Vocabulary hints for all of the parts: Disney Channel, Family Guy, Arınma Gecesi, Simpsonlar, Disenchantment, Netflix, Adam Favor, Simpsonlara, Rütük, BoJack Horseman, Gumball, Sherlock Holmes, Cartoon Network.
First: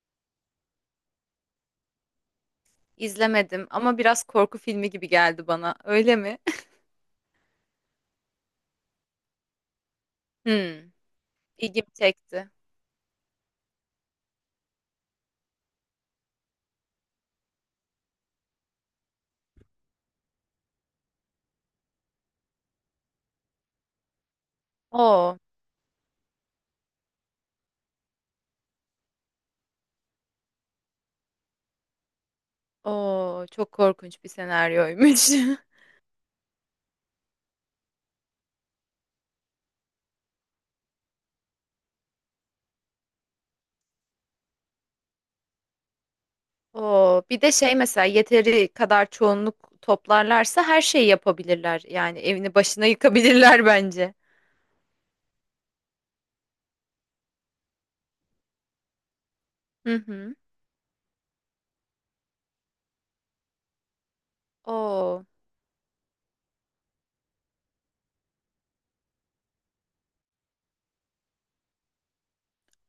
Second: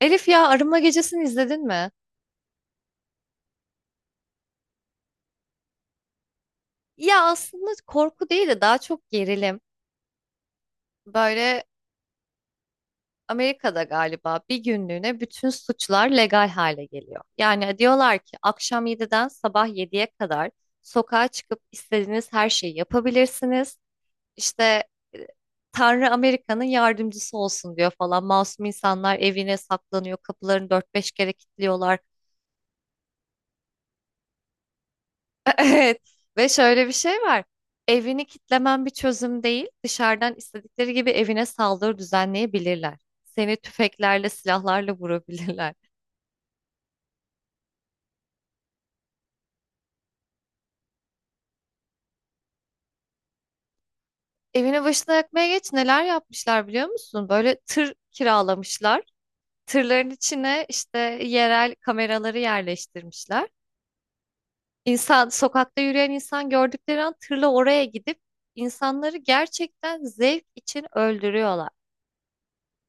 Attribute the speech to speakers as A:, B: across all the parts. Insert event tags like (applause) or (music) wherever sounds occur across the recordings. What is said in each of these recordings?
A: Elif, ya Arınma Gecesi'ni izledin mi?
B: İzlemedim ama biraz korku filmi gibi geldi bana. Öyle mi? (laughs)
A: Ya aslında korku değil de daha çok gerilim.
B: Hmm,
A: Böyle
B: ilgimi çekti.
A: Amerika'da galiba bir günlüğüne bütün suçlar legal hale geliyor. Yani diyorlar ki akşam 7'den sabah 7'ye kadar sokağa çıkıp istediğiniz her şeyi yapabilirsiniz. İşte e,
B: Oo,
A: Tanrı Amerika'nın yardımcısı olsun diyor falan. Masum insanlar evine saklanıyor, kapılarını dört beş kere kilitliyorlar.
B: oo, çok korkunç bir senaryoymuş.
A: (laughs) Evet, ve şöyle bir şey var. Evini kitlemen bir çözüm değil. Dışarıdan istedikleri gibi evine saldırı düzenleyebilirler. Seni tüfeklerle, silahlarla vurabilirler.
B: (laughs) Oo, bir de şey mesela yeteri kadar çoğunluk toplarlarsa her şeyi yapabilirler. Yani evini başına yıkabilirler (laughs) bence.
A: (laughs) Evine başına yakmaya geç neler yapmışlar biliyor musun? Böyle tır kiralamışlar.
B: Hı
A: Tırların
B: hı.
A: içine işte yerel kameraları yerleştirmişler.
B: Oo,
A: İnsan, sokakta yürüyen insan gördükleri an tırla oraya gidip insanları gerçekten zevk için öldürüyorlar.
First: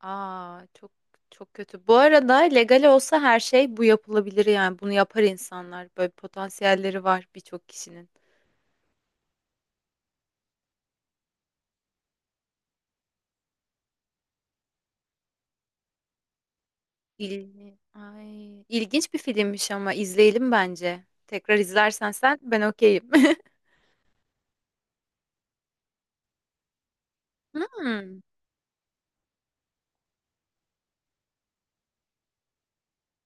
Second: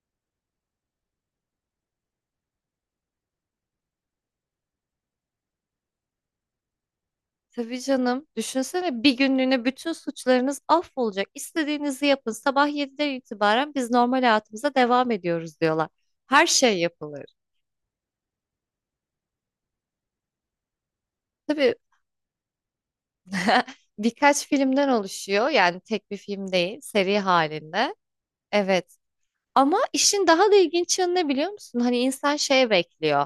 B: aa, çok çok kötü. Bu arada legal olsa her şey bu yapılabilir yani bunu yapar insanlar. Böyle potansiyelleri var birçok
A: Tabii
B: kişinin.
A: canım. Düşünsene bir günlüğüne bütün suçlarınız affolacak. İstediğinizi yapın. Sabah 7'den itibaren biz normal hayatımıza devam ediyoruz diyorlar. Her şey yapılır.
B: İl... Ay, ilginç bir filmmiş ama izleyelim bence. Tekrar
A: Tabii,
B: izlersen sen ben okeyim. (laughs)
A: (laughs) birkaç filmden oluşuyor. Yani tek bir film değil, seri halinde.
B: Hmm.
A: Evet, ama işin daha da ilginç yanı ne biliyor musun? Hani insan şeye bekliyor.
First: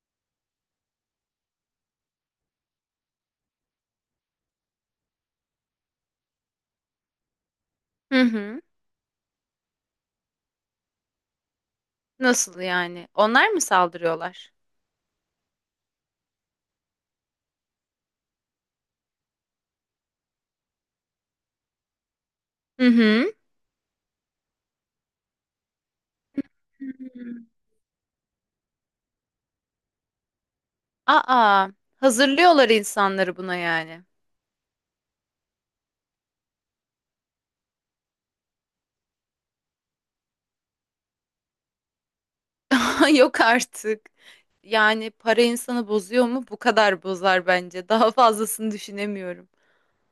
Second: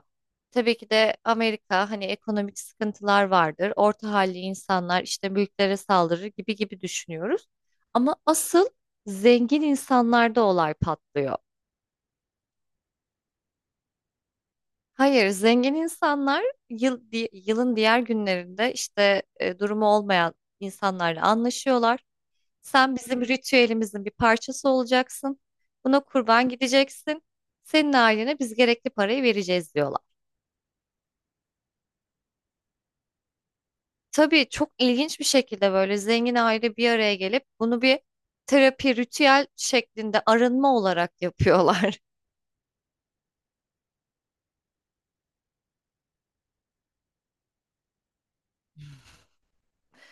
A: Tabii ki de Amerika hani ekonomik sıkıntılar vardır. Orta halli insanlar işte mülklere saldırır gibi gibi düşünüyoruz. Ama
B: Hı hı.
A: asıl zengin insanlarda olay patlıyor.
B: Nasıl yani? Onlar mı saldırıyorlar?
A: Hayır, zengin insanlar yılın diğer günlerinde işte durumu olmayan insanlarla anlaşıyorlar.
B: Hı
A: Sen bizim
B: hı.
A: ritüelimizin bir parçası olacaksın. Buna kurban gideceksin.
B: Hmm.
A: Senin ailene biz gerekli parayı vereceğiz diyorlar.
B: Aa, hazırlıyorlar insanları buna yani.
A: Tabii çok ilginç bir şekilde böyle zengin aile bir araya gelip bunu bir terapi ritüel şeklinde arınma olarak yapıyorlar.
B: (laughs) Yok artık. Yani para insanı bozuyor mu? Bu kadar bozar bence. Daha fazlasını düşünemiyorum.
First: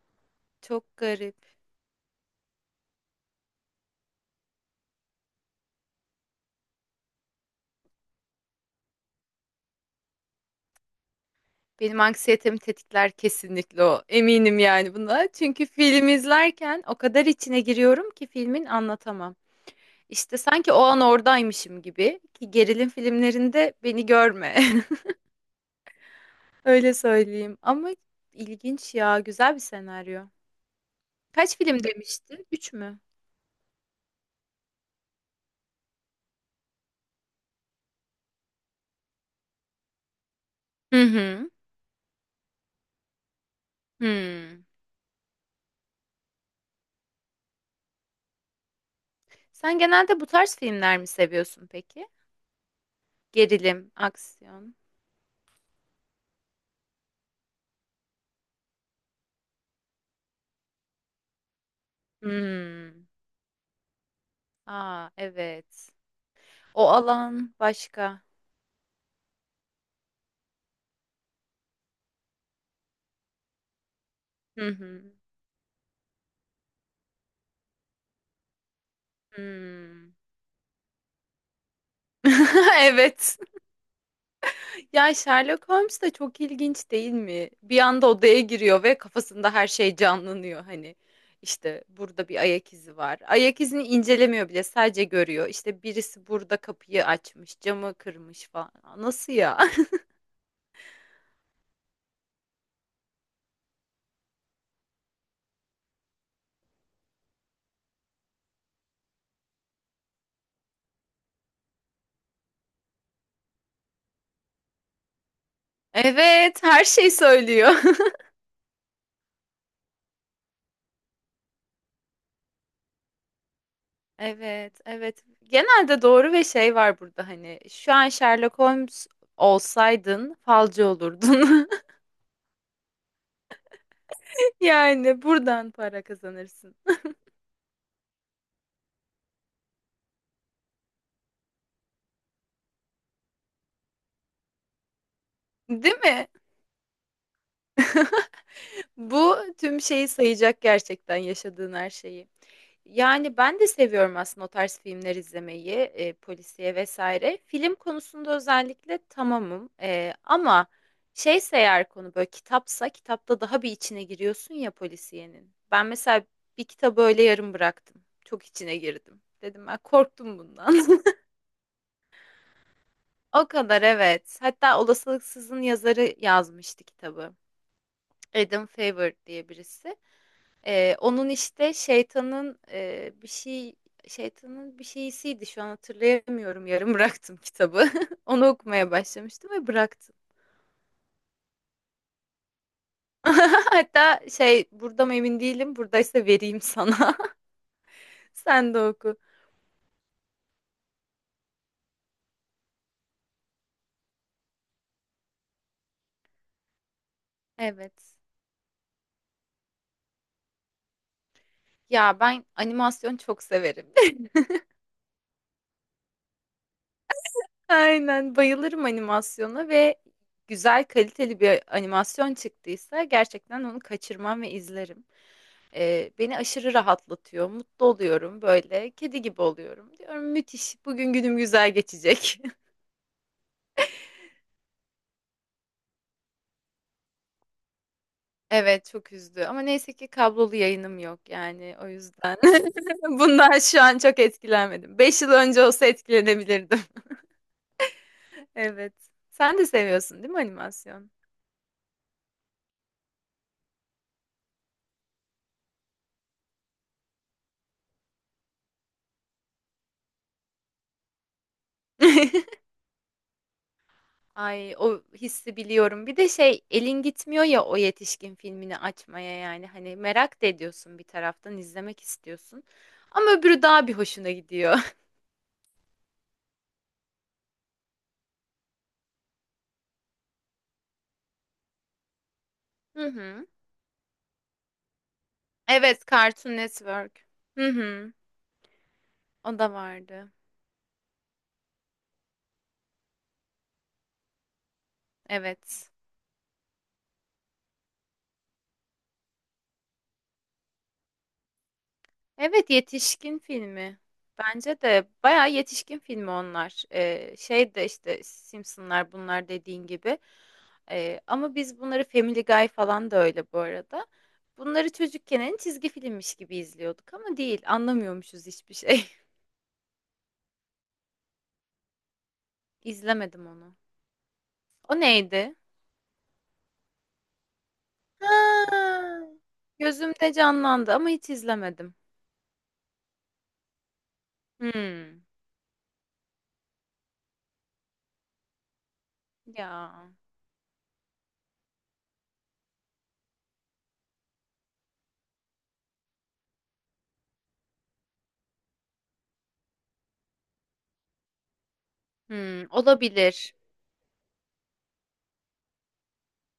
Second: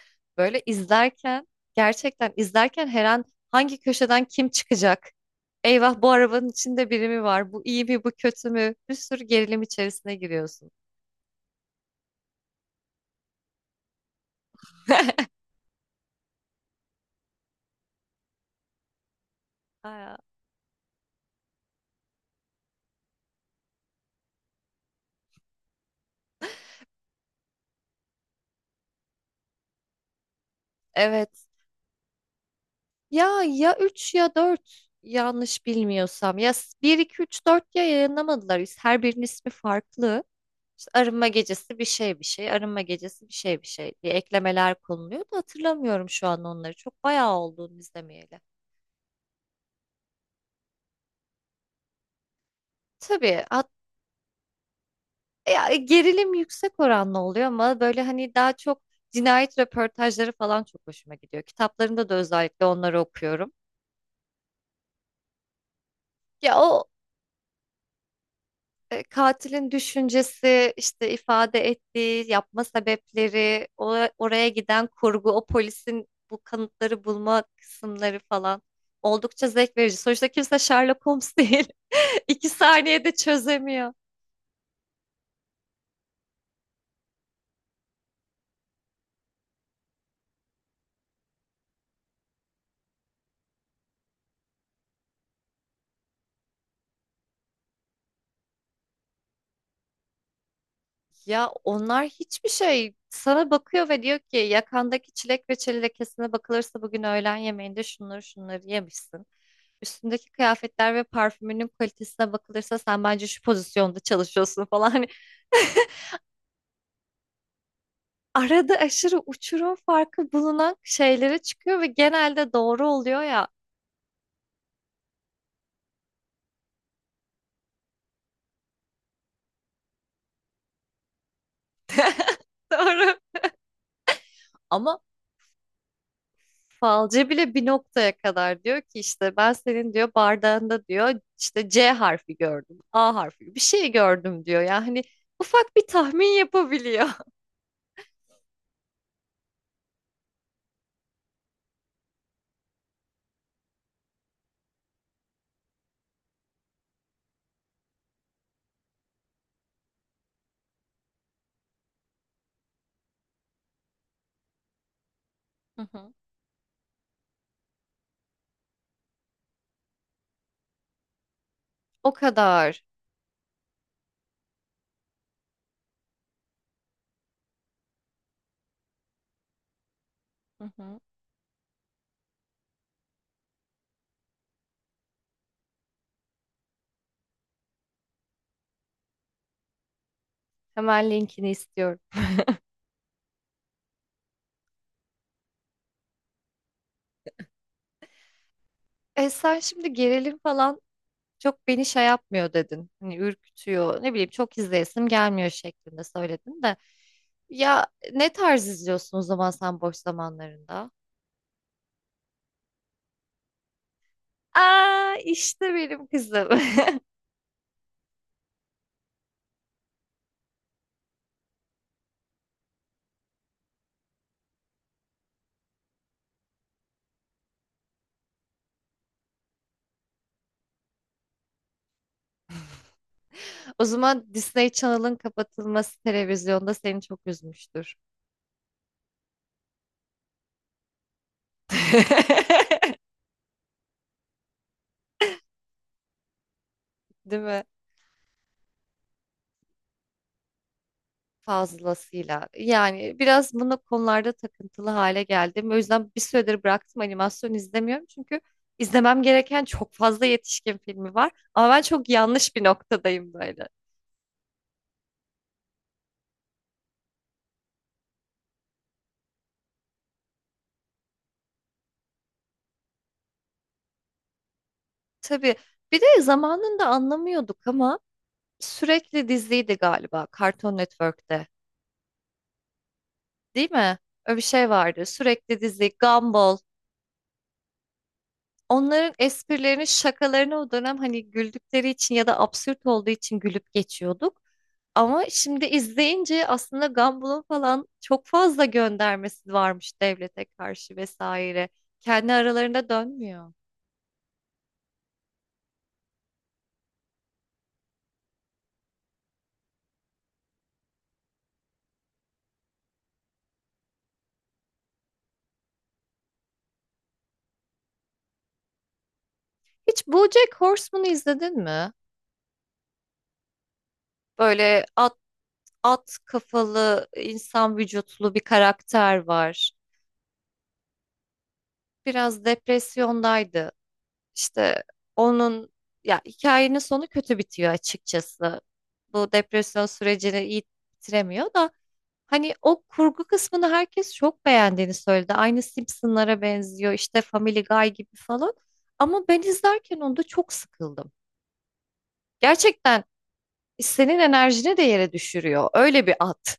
A: (laughs) Böyle
B: Çok garip.
A: izlerken gerçekten izlerken her an hangi köşeden kim çıkacak? Eyvah, bu arabanın içinde biri mi var? Bu iyi mi, bu kötü mü? Bir sürü gerilim içerisine giriyorsun.
B: Benim anksiyetemi tetikler kesinlikle o. Eminim yani buna.
A: (laughs)
B: Çünkü film izlerken o kadar içine giriyorum ki filmin anlatamam.
A: Aya.
B: İşte sanki o an oradaymışım gibi ki gerilim filmlerinde beni görme. (laughs) Öyle söyleyeyim. Ama ilginç ya, güzel bir senaryo.
A: Evet.
B: Kaç film demiştin? Üç mü?
A: Ya ya 3 ya dört, yanlış bilmiyorsam. Bir 2 3 4 ya yayınlamadılar. Her birinin ismi farklı. İşte
B: Hı
A: arınma
B: hı.
A: gecesi bir şey bir şey, arınma gecesi bir şey bir şey diye
B: Hmm.
A: eklemeler konuluyor da hatırlamıyorum şu an onları. Çok bayağı olduğunu izlemeyeli.
B: Sen genelde bu tarz filmler mi seviyorsun peki?
A: Tabii hat-
B: Gerilim, aksiyon.
A: Ya, gerilim yüksek oranlı oluyor ama böyle hani daha çok cinayet röportajları falan çok hoşuma gidiyor. Kitaplarında da özellikle onları
B: Hmm.
A: okuyorum.
B: Aa, evet.
A: Ya o
B: O alan başka.
A: katilin düşüncesi, işte ifade ettiği, yapma sebepleri, o, oraya
B: Hı
A: giden
B: hı.
A: kurgu, o polisin bu kanıtları bulma kısımları falan oldukça zevk verici.
B: Hmm.
A: Sonuçta kimse Sherlock Holmes değil. (laughs) İki
B: (laughs)
A: saniyede
B: Evet.
A: çözemiyor.
B: Ya Sherlock Holmes de çok ilginç değil mi? Bir anda odaya giriyor ve kafasında her şey canlanıyor. Hani işte burada bir ayak izi var. Ayak izini incelemiyor bile, sadece görüyor. İşte birisi burada kapıyı açmış, camı kırmış falan. Nasıl ya? (laughs)
A: Ya onlar hiçbir şey sana bakıyor ve diyor ki yakandaki çilek ve çeli lekesine bakılırsa bugün öğlen yemeğinde şunları şunları yemişsin. Üstündeki kıyafetler ve parfümünün kalitesine bakılırsa sen bence şu pozisyonda çalışıyorsun falan. Hani (laughs)
B: Evet, her şey söylüyor.
A: arada aşırı uçurum farkı bulunan şeylere çıkıyor ve genelde doğru oluyor ya.
B: (laughs) Evet, evet. Genelde doğru ve şey var burada hani şu an Sherlock Holmes olsaydın falcı olurdun. (laughs)
A: (laughs) Doğru. Ama
B: Yani buradan para kazanırsın.
A: falcı bile bir noktaya kadar diyor ki işte ben senin diyor bardağında diyor işte C harfi gördüm, A harfi bir şey gördüm diyor. Yani hani ufak bir
B: Değil mi?
A: tahmin yapabiliyor. (laughs)
B: Bu tüm şeyi sayacak gerçekten yaşadığın her şeyi. Yani ben de seviyorum aslında o tarz filmler izlemeyi, polisiye vesaire. Film konusunda özellikle tamamım. Ama şeyse eğer konu böyle kitapsa kitapta daha bir içine giriyorsun ya polisiyenin. Ben
A: Hı hı.
B: mesela bir kitabı öyle yarım bıraktım. Çok içine girdim. Dedim ben korktum bundan. (laughs)
A: O kadar.
B: O kadar evet. Hatta Olasılıksız'ın yazarı yazmıştı kitabı. Adam Favor diye birisi.
A: Hı hı.
B: Onun işte şeytanın, bir şey şeytanın bir şeysiydi şu an hatırlayamıyorum yarım bıraktım kitabı. (laughs) Onu okumaya başlamıştım ve bıraktım.
A: Hemen linkini istiyorum.
B: (laughs) Hatta şey burada mı emin değilim buradaysa vereyim sana. (laughs) Sen de oku.
A: E sen şimdi gerilim falan çok beni şey yapmıyor dedin. Hani ürkütüyor, ne bileyim çok izleyesim gelmiyor şeklinde söyledin de. Ya
B: Evet.
A: ne tarz izliyorsun o zaman sen boş zamanlarında?
B: Ya ben animasyon çok severim. (laughs)
A: Aa, işte benim kızım. (laughs)
B: Aynen bayılırım animasyona ve güzel kaliteli bir animasyon çıktıysa gerçekten onu kaçırmam ve izlerim. Beni aşırı rahatlatıyor, mutlu oluyorum böyle, kedi gibi oluyorum. Diyorum müthiş, bugün günüm güzel geçecek. (laughs)
A: O zaman Disney Channel'ın kapatılması televizyonda seni çok üzmüştür.
B: Evet, çok üzdü ama neyse ki kablolu yayınım yok yani o yüzden.
A: (laughs)
B: (laughs) Bundan şu an çok etkilenmedim. 5 yıl önce olsa etkilenebilirdim.
A: Değil mi?
B: (laughs) Evet. Sen de seviyorsun değil mi animasyon?
A: Fazlasıyla. Yani biraz bunu konularda takıntılı hale geldim. O yüzden bir süredir bıraktım, animasyon izlemiyorum. Çünkü izlemem gereken çok fazla yetişkin filmi var. Ama ben çok yanlış
B: (laughs)
A: bir noktadayım böyle.
B: Ay o hissi biliyorum. Bir de şey elin gitmiyor ya o yetişkin filmini açmaya yani hani merak da ediyorsun bir taraftan izlemek istiyorsun. Ama öbürü daha bir hoşuna gidiyor.
A: Tabii. Bir de zamanında anlamıyorduk ama sürekli diziydi galiba Cartoon Network'te.
B: Hı hı.
A: Değil mi? Öyle bir şey vardı. Sürekli dizi,
B: Evet, Cartoon
A: Gumball.
B: Network. Hı hı.
A: Onların
B: O da
A: esprilerini,
B: vardı.
A: şakalarını o dönem hani güldükleri için ya da absürt olduğu için gülüp geçiyorduk. Ama şimdi
B: Evet.
A: izleyince aslında Gumball'ın falan çok fazla göndermesi varmış devlete karşı vesaire. Kendi
B: Evet,
A: aralarında
B: yetişkin
A: dönmüyor.
B: filmi. Bence de bayağı yetişkin filmi onlar. Şey de işte Simpsonlar bunlar dediğin gibi. Ama biz bunları Family Guy falan da öyle bu arada. Bunları çocukken en çizgi filmmiş gibi izliyorduk ama değil. Anlamıyormuşuz hiçbir şey.
A: Hiç BoJack Horseman'ı izledin mi?
B: (laughs) İzlemedim onu.
A: Böyle
B: O
A: at,
B: neydi?
A: at kafalı, insan vücutlu bir
B: Ha,
A: karakter var.
B: gözümde canlandı ama hiç izlemedim.
A: Biraz depresyondaydı. İşte
B: Hmm.
A: onun, ya hikayenin sonu kötü bitiyor açıkçası. Bu depresyon
B: Ya.
A: sürecini iyi bitiremiyor da hani o kurgu kısmını herkes çok beğendiğini söyledi. Aynı Simpsonlara benziyor, işte Family Guy gibi falan. Ama ben izlerken onda çok sıkıldım.
B: Hmm,
A: Gerçekten
B: olabilir.
A: senin enerjini de yere düşürüyor. Öyle bir at.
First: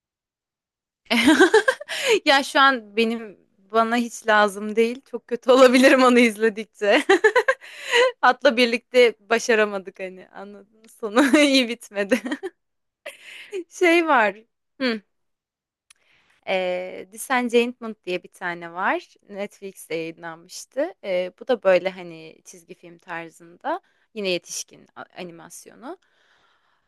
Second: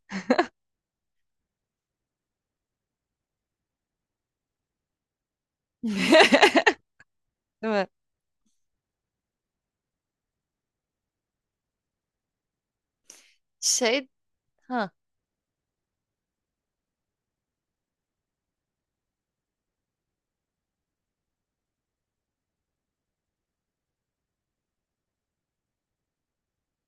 B: (laughs) Ya şu an benim bana hiç lazım değil. Çok kötü (laughs) olabilirim onu
A: (laughs)
B: izledikçe.
A: Değil mi?
B: (laughs) Hatta birlikte başaramadık hani anladın mı? Sonu (laughs) iyi bitmedi. (laughs) Şey
A: Şey
B: var.
A: ha.
B: Hı. Disenchantment diye bir tane var. Netflix'te yayınlanmıştı. Bu da böyle hani çizgi film tarzında. Yine yetişkin animasyonu.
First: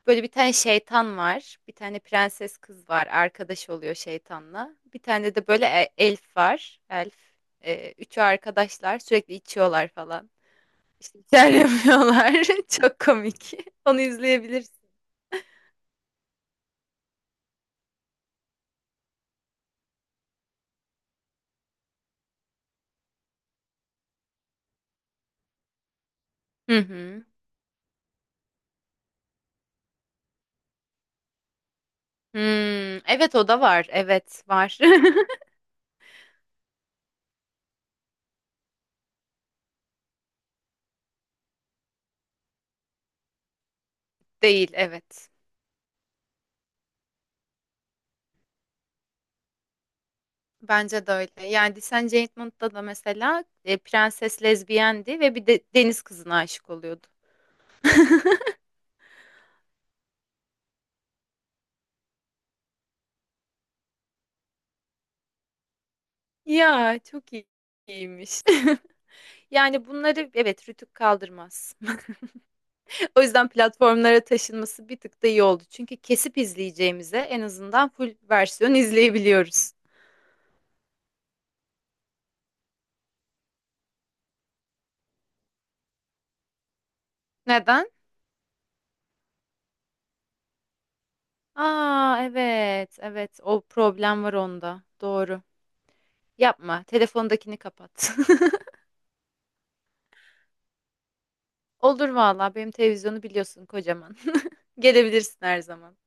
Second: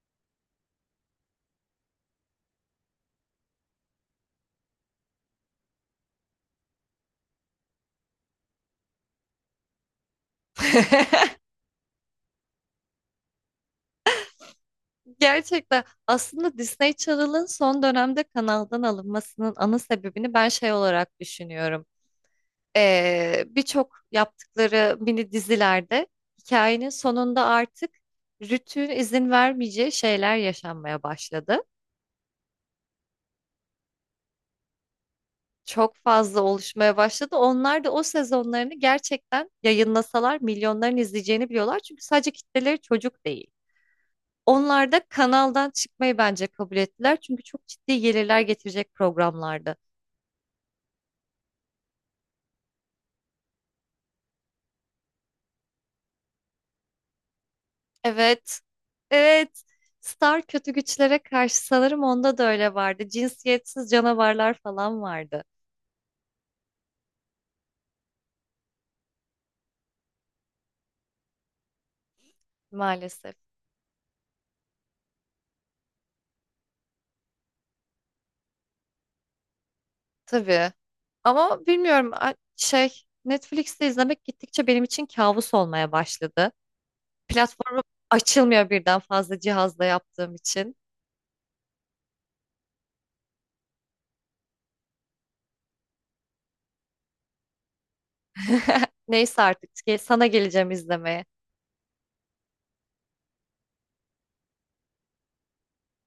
B: Böyle bir tane şeytan var. Bir tane prenses kız var. Arkadaş oluyor şeytanla. Bir tane de böyle elf var. Elf. Üçü arkadaşlar. Sürekli içiyorlar falan. İşte
A: (laughs)
B: içer yapıyorlar. (laughs) Çok komik. Onu izleyebilirsin.
A: Gerçekten aslında Disney Channel'ın son dönemde kanaldan alınmasının ana sebebini ben şey olarak düşünüyorum. Birçok yaptıkları mini dizilerde
B: Hı
A: hikayenin
B: hı.
A: sonunda artık rütüğün izin vermeyeceği şeyler yaşanmaya başladı.
B: Hmm, evet o da var. Evet var.
A: Çok fazla oluşmaya başladı. Onlar da o sezonlarını gerçekten yayınlasalar milyonların izleyeceğini biliyorlar. Çünkü sadece kitleleri çocuk değil.
B: (laughs) Değil
A: Onlar da
B: evet.
A: kanaldan çıkmayı bence kabul ettiler. Çünkü çok ciddi gelirler getirecek programlardı.
B: Bence de öyle. Yani Descent Judgment'ta da mesela prenses lezbiyendi ve bir de deniz kızına aşık oluyordu.
A: Evet. Evet. Star kötü güçlere karşı sanırım onda da öyle vardı. Cinsiyetsiz canavarlar falan vardı
B: Ya çok iyi- iyiymiş. (laughs) Yani bunları evet Rütük kaldırmaz. (laughs) O
A: maalesef.
B: yüzden platformlara taşınması bir tık da iyi oldu. Çünkü kesip izleyeceğimize en azından full versiyon izleyebiliyoruz.
A: Tabii. Ama bilmiyorum, Netflix'te izlemek gittikçe benim için kabus olmaya başladı. Platformu
B: Neden?
A: açılmıyor birden fazla cihazla yaptığım için.
B: Aa evet evet o problem var onda. Doğru. Yapma. Telefondakini kapat.
A: (laughs) Neyse artık, sana geleceğim izlemeye.
B: (laughs) Olur valla benim televizyonu biliyorsun kocaman. (laughs) Gelebilirsin her zaman.